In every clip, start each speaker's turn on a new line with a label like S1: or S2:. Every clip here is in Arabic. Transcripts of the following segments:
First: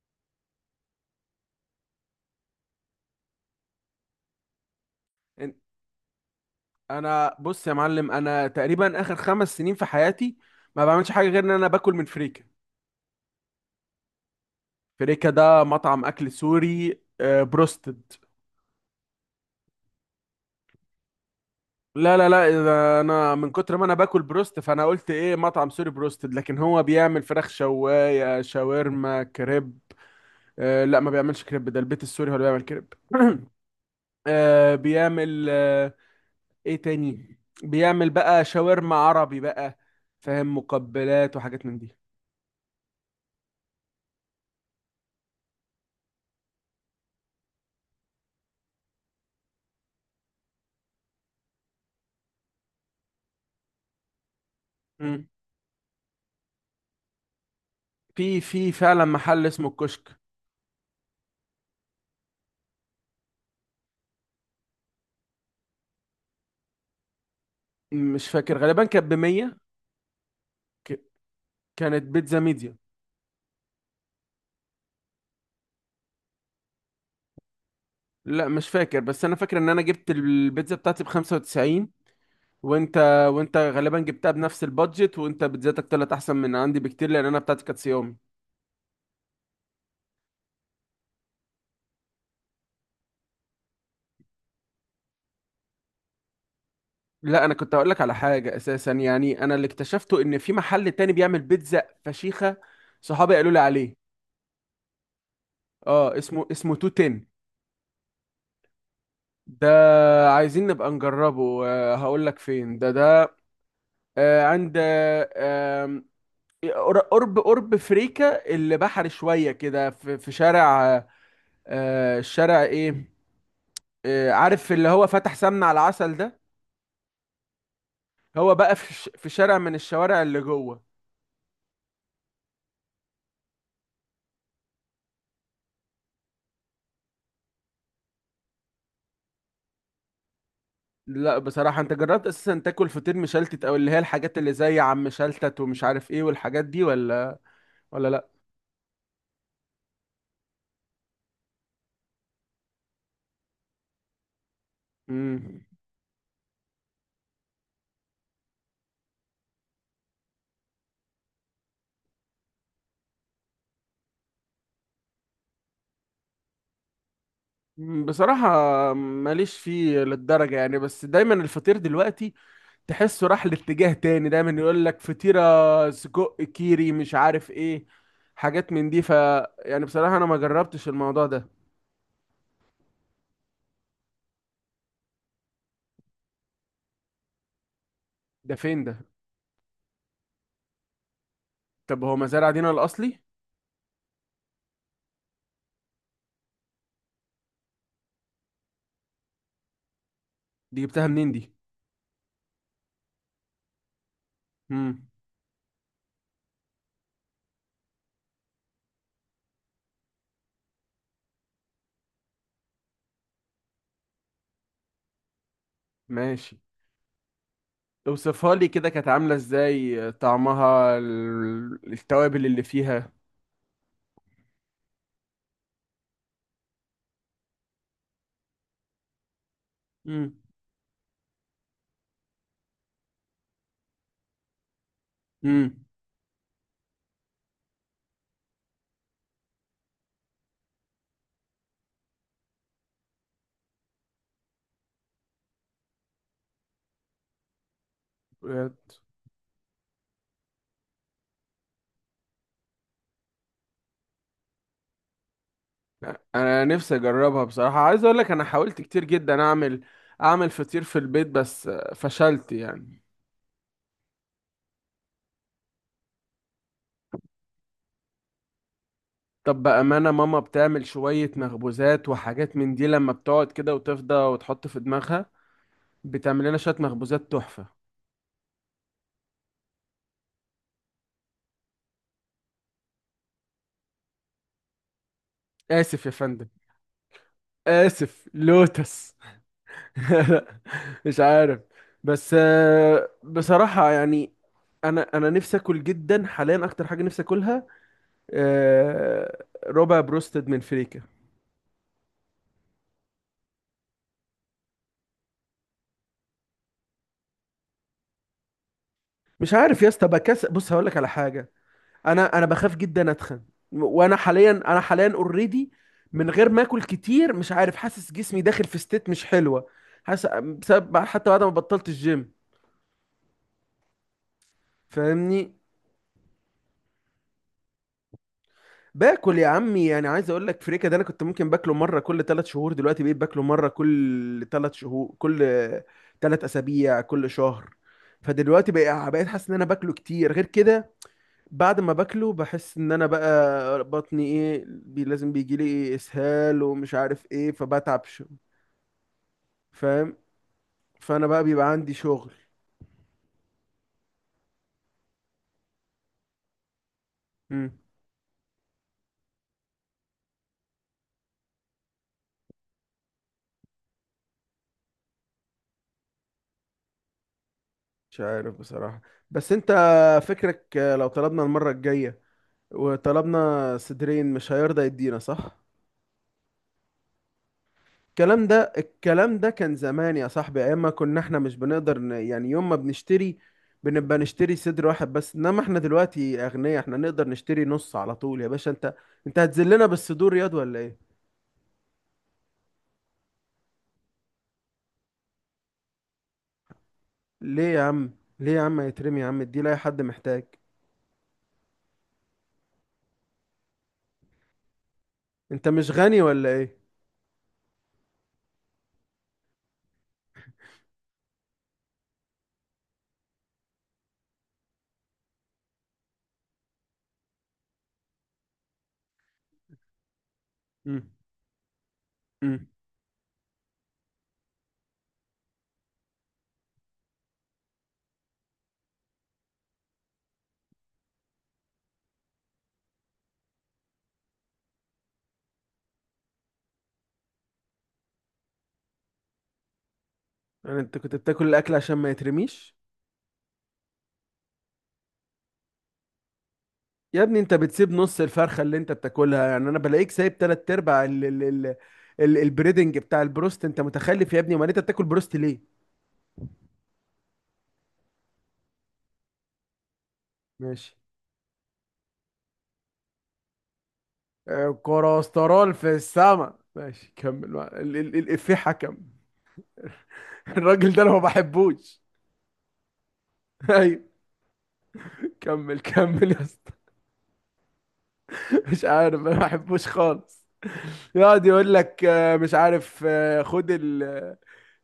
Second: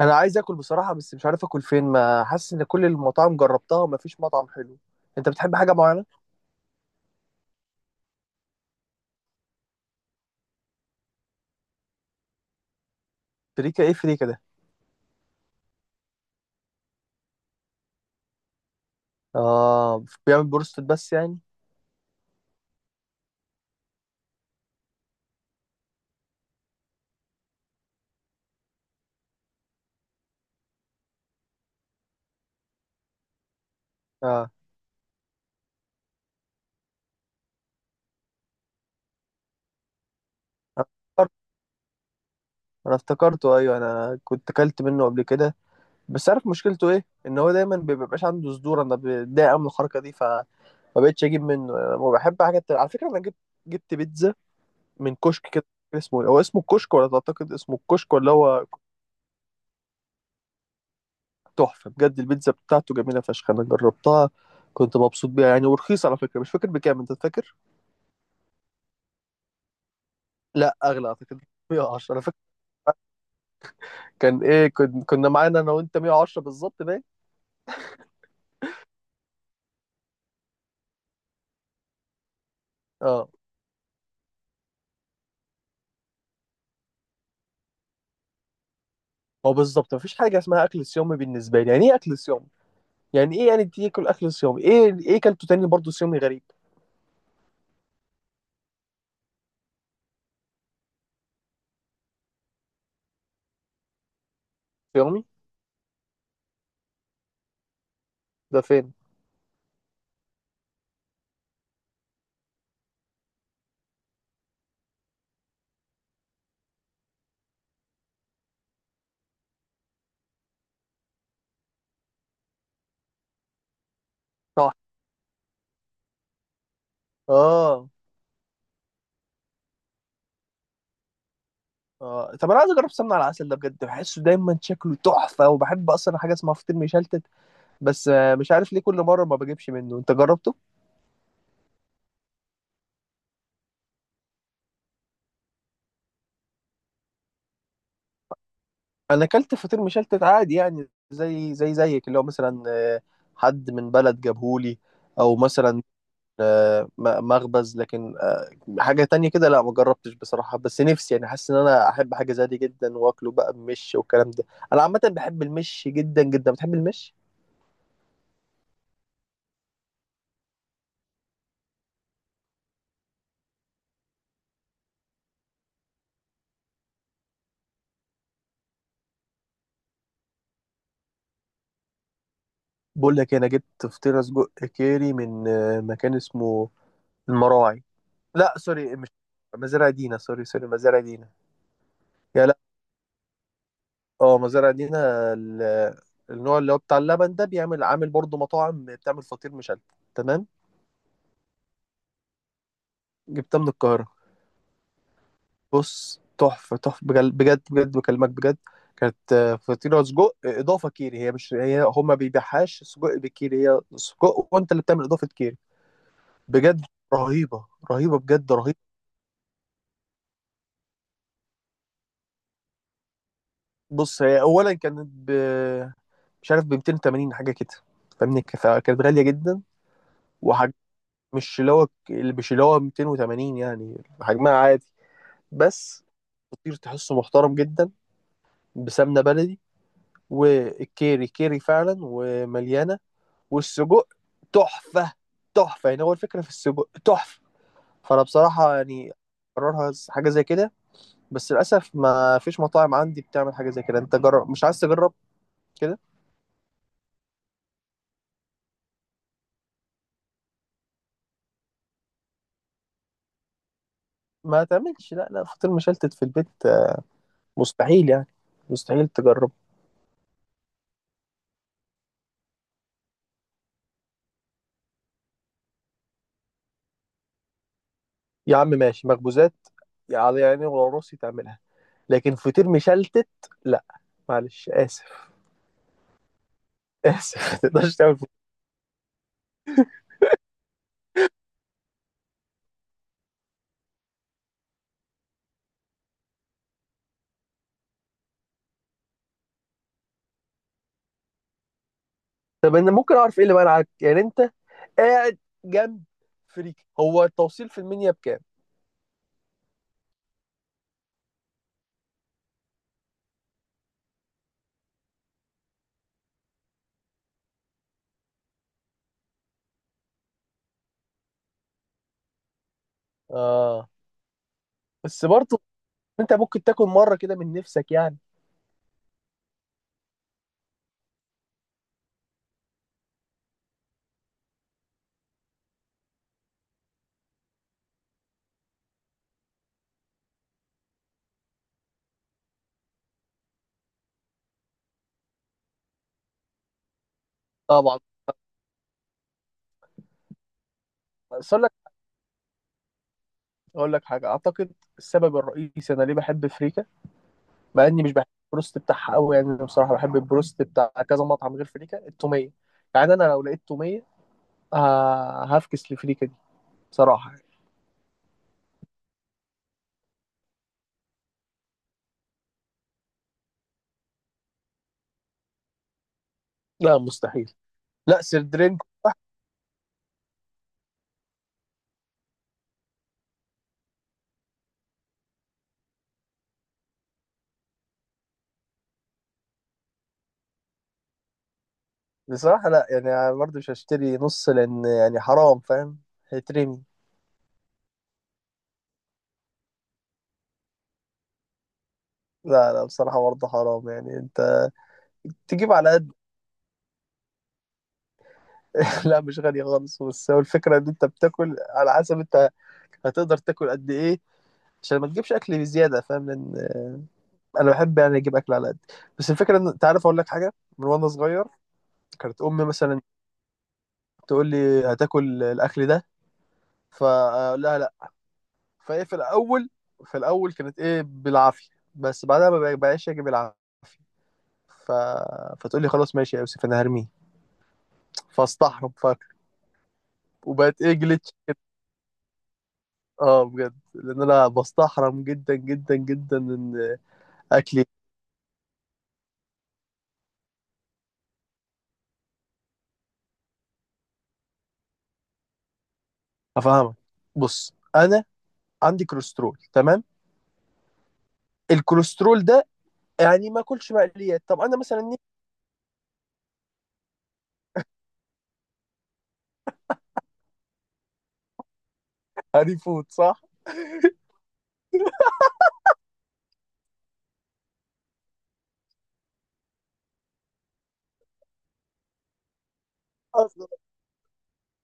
S1: انا عايز اكل بصراحه، بس مش عارف اكل فين، ما حاسس ان كل المطاعم جربتها وما فيش مطعم حلو. انت
S2: إن-
S1: بتحب حاجه معينه؟
S2: انا بص يا معلم، انا تقريبا اخر 5 سنين في حياتي ما بعملش حاجه غير ان انا باكل من فريكه.
S1: فريكا؟ ايه فريكا ده؟
S2: فريكه ده مطعم اكل سوري، بروستد.
S1: اه، بيعمل بروستد بس يعني.
S2: لا، لا، لا، إذا انا من كتر ما انا باكل بروست فانا قلت ايه مطعم سوري بروستد، لكن هو بيعمل فراخ شوايه شاورما كريب. لا، ما بيعملش كريب، ده البيت السوري هو اللي بيعمل كريب.
S1: اه،
S2: بيعمل، ايه تاني بيعمل بقى؟ شاورما عربي بقى. فاهم؟
S1: انا افتكرت-
S2: مقبلات وحاجات من
S1: أنا افتكرته، ايوه انا كنت اكلت منه قبل كده. بس عارف مشكلته ايه؟ ان هو دايما ما بيبقاش عنده صدور، انا بتضايق أوي من الحركه دي فما بقتش اجيب منه. أنا بحب حاجه تانية. على فكره انا جبت بيتزا
S2: دي.
S1: من كشك كده. اسمه إيه؟ هو اسمه الكشك ولا تعتقد اسمه الكشك ولا
S2: في
S1: هو؟
S2: في فعلا محل اسمه الكشك.
S1: تحفة بجد، البيتزا بتاعته جميلة فشخ، أنا جربتها. كنت مبسوط بيها يعني، ورخيصة على فكرة. مش فاكر بكام، أنت فاكر؟
S2: مش فاكر، غالبا كانت ب 100.
S1: لا،
S2: ك-
S1: أغلى أعتقد.
S2: كانت
S1: 110 أنا فاكر.
S2: بيتزا ميديا.
S1: كان إيه كنا معانا أنا وأنت 110 بالظبط باين؟
S2: لا، مش فاكر، بس انا فاكر ان انا جبت البيتزا بتاعتي ب 95. وانت،
S1: أه.
S2: وانت غالبا جبتها بنفس البادجت، وانت بيتزاتك طلعت احسن من عندي بكتير لان انا بتاعتي كانت صيامي.
S1: هو بالظبط مفيش حاجة اسمها أكل صيامي بالنسبة لي. يعني إيه أكل صيامي؟ يعني إيه يعني تاكل أكل صيامي؟ إيه؟ إيه كلته تاني برضه صيامي غريب؟
S2: لا، انا كنت هقول لك على حاجه اساسا، يعني انا اللي اكتشفته ان في محل تاني بيعمل بيتزا فشيخه صحابي قالوا لي عليه.
S1: صيامي؟
S2: اه، اسمه 210
S1: ده فين؟
S2: ده. عايزين نبقى نجربه. هقول لك فين ده. عند قرب فريكا، اللي بحري شويه كده، في شارع، الشارع ايه، عارف
S1: طبعا.
S2: اللي هو فتح سمنة على العسل ده.
S1: آه.
S2: هو بقى في شارع من الشوارع اللي جوه.
S1: طب أنا عايز أجرب سمنة على العسل ده بجد، بحسه دايما شكله تحفة وبحب أصلا حاجة اسمها فطير مشلتت. بس مش عارف ليه كل مرة ما بجيبش منه. أنت جربته؟
S2: لا، بصراحة انت جربت اساسا تاكل فطير مشلتت، او اللي هي الحاجات اللي زي عم شلتت ومش عارف ايه والحاجات دي، ولا لا.
S1: انا اكلت فطير مشلتت عادي يعني زي زي زيك اللي هو مثلا، حد من بلد جابهولي. او
S2: مم.
S1: مثلا مخبز، لكن حاجة تانية كده. لا، ما جربتش بصراحة، بس نفسي يعني، حاسس ان انا احب حاجة زي دي جدا واكله بقى بمش والكلام ده. انا عامة بحب المش جدا جدا. بتحب المش؟
S2: بصراحة ماليش فيه للدرجة يعني، بس دايما الفطير دلوقتي تحسه راح لاتجاه تاني، دايما يقول لك فطيرة سجق كيري مش عارف ايه، حاجات من دي. ف يعني بصراحة انا ما جربتش الموضوع ده.
S1: بقول لك إيه، انا جبت فطيرة سجق كيري من مكان اسمه المراعي. لا
S2: ده فين
S1: سوري،
S2: ده؟
S1: مش مزارع دينا، سوري سوري، مزارع دينا.
S2: طب هو مزارع
S1: يا.
S2: دينا الاصلي؟
S1: اه مزارع دينا. ال- النوع اللي هو بتاع اللبن ده بيعمل عامل برضه مطاعم بتعمل فطير مشلتت. تمام.
S2: دي جبتها منين دي؟
S1: جبتها من القاهرة.
S2: امم.
S1: بص، تحفة تحفة بجد بجد بكلمك بجد. كانت فطيرة سجق إضافة كيري، هي مش هي، هما بيبيعهاش سجق بكيري، هي سجق وأنت اللي بتعمل إضافة كيري.
S2: ماشي.
S1: بجد رهيبة، رهيبة بجد
S2: اوصفها لي
S1: رهيبة.
S2: كده، كانت عاملة ازاي؟ طعمها، التوابل اللي فيها؟
S1: بص هي أولا كانت مش عارف ب 280 حاجة كده فاهمني، فكانت غالية جدا.
S2: امم.
S1: وح... مش اللي هو اللي مش اللي هو 280 يعني حجمها عادي
S2: امم.
S1: بس. فطير تحسه محترم جدا، بسمنه بلدي، والكيري كيري فعلا ومليانه، والسجق تحفه، تحفه يعني، هو الفكره في السجق تحفه، فانا بصراحه
S2: بجد.
S1: يعني، قررها حاجه زي كده. بس للاسف ما فيش مطاعم عندي بتعمل حاجه زي كده. انت جرب، مش عايز تجرب كده؟
S2: انا نفسي اجربها بصراحة، عايز اقول لك انا حاولت كتير جدا اعمل فطير في البيت بس فشلت يعني.
S1: ما تعملش، لا لا، فطير مشلتت في البيت مستحيل يعني، مستحيل تجرب.
S2: طب بأمانة، ماما بتعمل شوية مخبوزات وحاجات من دي لما بتقعد كده وتفضى وتحط في دماغها، بتعمل لنا شوية مخبوزات تحفة.
S1: يا عم ماشي، مخبوزات يعني، على يعني ولا راسي تعملها، لكن فطير مشلتت لا، معلش، اسف.
S2: آسف يا فندم.
S1: اسف، ما تقدرش تعمل
S2: آسف
S1: فطير.
S2: لوتس. مش عارف. بس بصراحة يعني، أنا نفسي أكل جدا حاليا. أكتر حاجة نفسي أكلها ربع بروستد من فريكة.
S1: طب انا ممكن اعرف ايه اللي منعك يعني؟ انت قاعد جنب فريك، هو التوصيل في المنيا بكام؟
S2: مش عارف يا اسطى، بكسل. بص هقول لك على حاجة، انا بخاف جدا اتخن. وانا حاليا اوريدي من غير ما اكل كتير، مش عارف، حاسس جسمي داخل في ستيت مش حلوه، حاسس بسبب حتى بعد ما بطلت الجيم،
S1: اه. بس
S2: فاهمني؟
S1: برضه انت ممكن تاكل مره كده من نفسك يعني.
S2: باكل يا عمي، يعني عايز اقول لك فريكه ده انا كنت ممكن باكله مره كل 3 شهور، دلوقتي بقيت باكله مره كل ثلاث شهور، كل 3 اسابيع، كل شهر. فدلوقتي بقى بقيت حاسس ان انا باكله كتير غير كده. بعد ما باكله بحس ان انا بقى بطني ايه بي لازم بيجي لي إيه اسهال ومش عارف ايه،
S1: طبعا.
S2: فبتعب، فاهم؟ فانا بقى
S1: بس اقول لك
S2: بيبقى عندي شغل.
S1: اقول لك حاجه، اعتقد السبب الرئيسي انا ليه بحب فريكا،
S2: مم.
S1: مع اني مش بحب البروست بتاعها قوي يعني. انا بصراحه بحب البروست بتاع كذا مطعم غير فريكا، التوميه يعني. انا لو لقيت توميه هفكس لفريكا دي، بصراحه يعني.
S2: مش عارف بصراحة، بس انت فكرك لو طلبنا المرة الجاية وطلبنا صدرين مش هيرضى يدينا، صح؟
S1: لا مستحيل، لا
S2: الكلام ده
S1: سردرين.
S2: الكلام ده كان زمان يا صاحبي، ايام ما كنا احنا مش بنقدر يعني يوم ما بنشتري بنبقى نشتري صدر واحد بس، انما احنا دلوقتي اغنياء، احنا نقدر نشتري نص على طول يا باشا. انت هتذلنا بالصدور ياض ولا ايه؟
S1: بصراحة لا يعني، أنا برضه مش هشتري نص لأن يعني حرام فاهم، هيترمي.
S2: ليه يا عم، ليه يا عم يترمي يا عم؟ دي لاي حد محتاج.
S1: لا لا، بصراحة برضه حرام يعني، أنت
S2: انت
S1: تجيب
S2: مش
S1: على قد.
S2: غني ولا ايه؟
S1: لا مش غالي خالص، بس هو الفكرة إن أنت بتاكل على حسب أنت هتقدر تاكل قد إيه، عشان ما تجيبش أكل بزيادة فاهم، لأن أنا بحب يعني أجيب أكل على قد. بس الفكرة إن أنت عارف، أقول لك حاجة. من وأنا
S2: امم.
S1: صغير كانت أمي
S2: امم.
S1: مثلا تقول لي هتاكل الأكل ده، فأقول لها لا. فإيه، في الأول كانت إيه بالعافية، بس بعدها ما بقاش أجيب العافية. ف... فتقول لي خلاص ماشي يا يوسف، انا هرميه. فاستحرم فاكر،
S2: يعني
S1: وبقت ايه
S2: انت كنت
S1: جلتش
S2: بتاكل
S1: كده.
S2: الاكل عشان ما يترميش؟
S1: اه بجد، لان انا بستحرم جدا جدا جدا ان
S2: يا ابني انت
S1: اكلي.
S2: بتسيب نص الفرخه اللي انت بتاكلها، يعني انا بلاقيك سايب تلات ارباع ال البريدنج بتاع البروست. انت متخلف يا ابني، امال انت بتاكل بروست ليه؟
S1: افهمك. بص انا عندي كوليسترول تمام.
S2: ماشي.
S1: الكوليسترول ده، يعني ما اكلش مقليات. طب انا مثلا نفسي.
S2: كوليسترول في السما، ماشي كمل بقى. ال ال الافيه حكم. الراجل ده انا ما بحبوش.
S1: هاري فود، صح؟
S2: ايوه. كمل كمل يا اسطى. مش عارف، انا ما بحبوش خالص. يقعد يقول لك مش عارف،
S1: اصلا.
S2: خد ال،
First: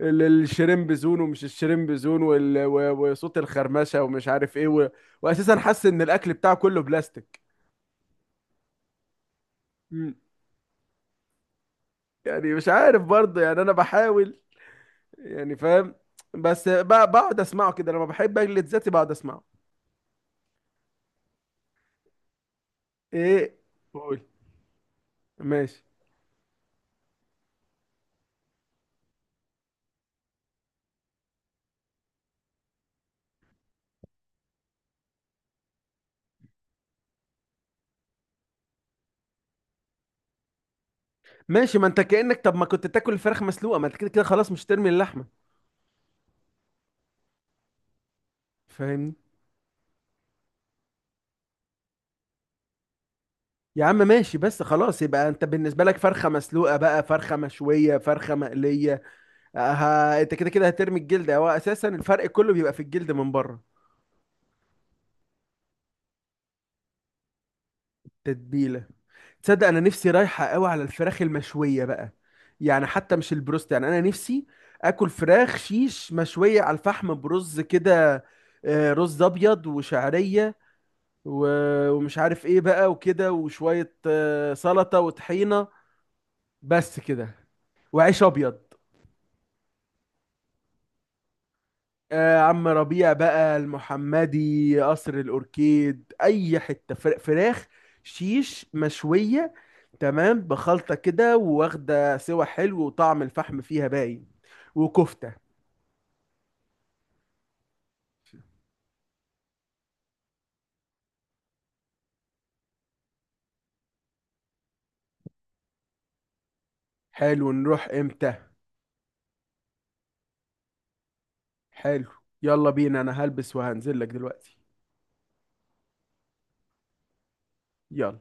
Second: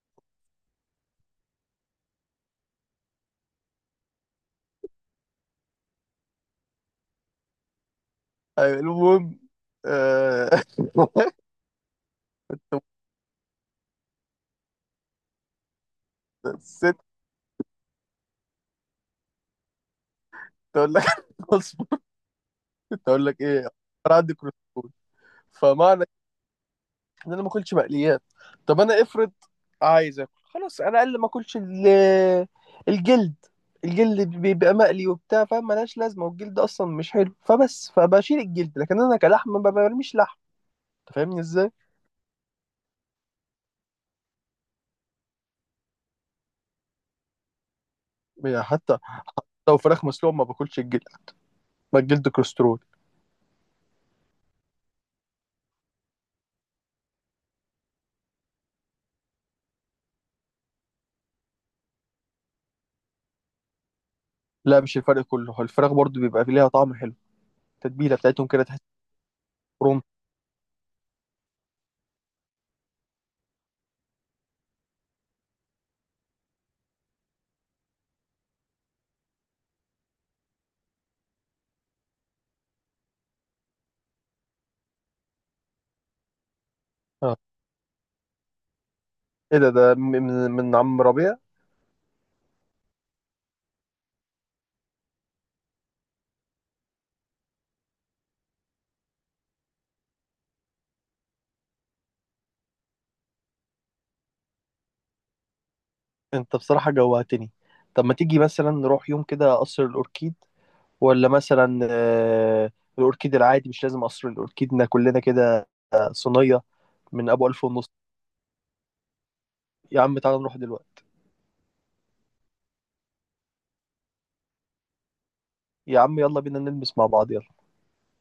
S2: الشريمب زون ومش الشريمب زون، وصوت الخرمشة ومش عارف ايه واساسا حاسس ان الاكل بتاعه كله بلاستيك.
S1: أيوة، المهم.
S2: مم.
S1: آه،
S2: يعني مش عارف برضه، يعني انا بحاول يعني، فاهم. بس
S1: الست
S2: بقعد اسمعه كده، لما بحب اجلد ذاتي بقعد اسمعه.
S1: تقول لك، اصبر. تقول لك
S2: ايه؟
S1: ايه؟ انا
S2: قول.
S1: عندي كوليسترول،
S2: ماشي.
S1: فمعنى ان انا ما اكلش مقليات. طب انا افرض عايز اكل خلاص، انا اقل ما اكلش الجلد. الجلد بيبقى مقلي وبتاع فاهم، ملهاش لازمه، والجلد اصلا مش حلو فبس، فبشيل الجلد، لكن انا كلحم ما برميش لحم. انت فاهمني ازاي؟
S2: ماشي، ما انت كأنك، طب ما كنت تاكل الفراخ مسلوقة، ما انت كده كده خلاص مش ترمي اللحمة،
S1: يعني حتى
S2: فاهمني؟
S1: لو فراخ مسلوقه ما باكلش الجلد، ما الجلد كوليسترول.
S2: يا عم ماشي، بس خلاص يبقى انت بالنسبه لك فرخه مسلوقه بقى، فرخه مشويه، فرخه مقليه، ها انت كده كده هترمي الجلد، هو اساسا الفرق كله بيبقى في الجلد من بره.
S1: لا مش الفرق كله، هو الفراخ برضو بيبقى ليها طعم حلو، التتبيله بتاعتهم كده تحس.
S2: تتبيله. تصدق انا
S1: روم.
S2: نفسي رايحه قوي على الفراخ المشويه بقى، يعني حتى مش البروست، يعني انا نفسي اكل فراخ شيش مشويه على الفحم، برز كده، رز ابيض وشعريه، ومش عارف ايه بقى، وكده، وشويه سلطه وطحينه، بس كده،
S1: اه،
S2: وعيش ابيض.
S1: ايه ده، ده من عم ربيع.
S2: عم ربيع بقى، المحمدي، قصر الأوركيد، أي حتة، فراخ شيش مشوية تمام بخلطة كده واخدة سوا حلو، وطعم الفحم فيها باين، وكفتة.
S1: انت بصراحه جوعتني. طب ما تيجي مثلا نروح يوم كده قصر الاوركيد، ولا مثلا الأوركيد العادي، مش لازم قصر الأوركيدنا كلنا كده، صينية. من أبو
S2: حلو،
S1: ألف
S2: نروح
S1: ونص
S2: امتى؟
S1: يا عم تعالى نروح دلوقتي.
S2: حلو. يلا بينا، انا هلبس وهنزل لك دلوقتي.
S1: يا عم يلا بينا نلمس مع بعض يلا.
S2: يلا.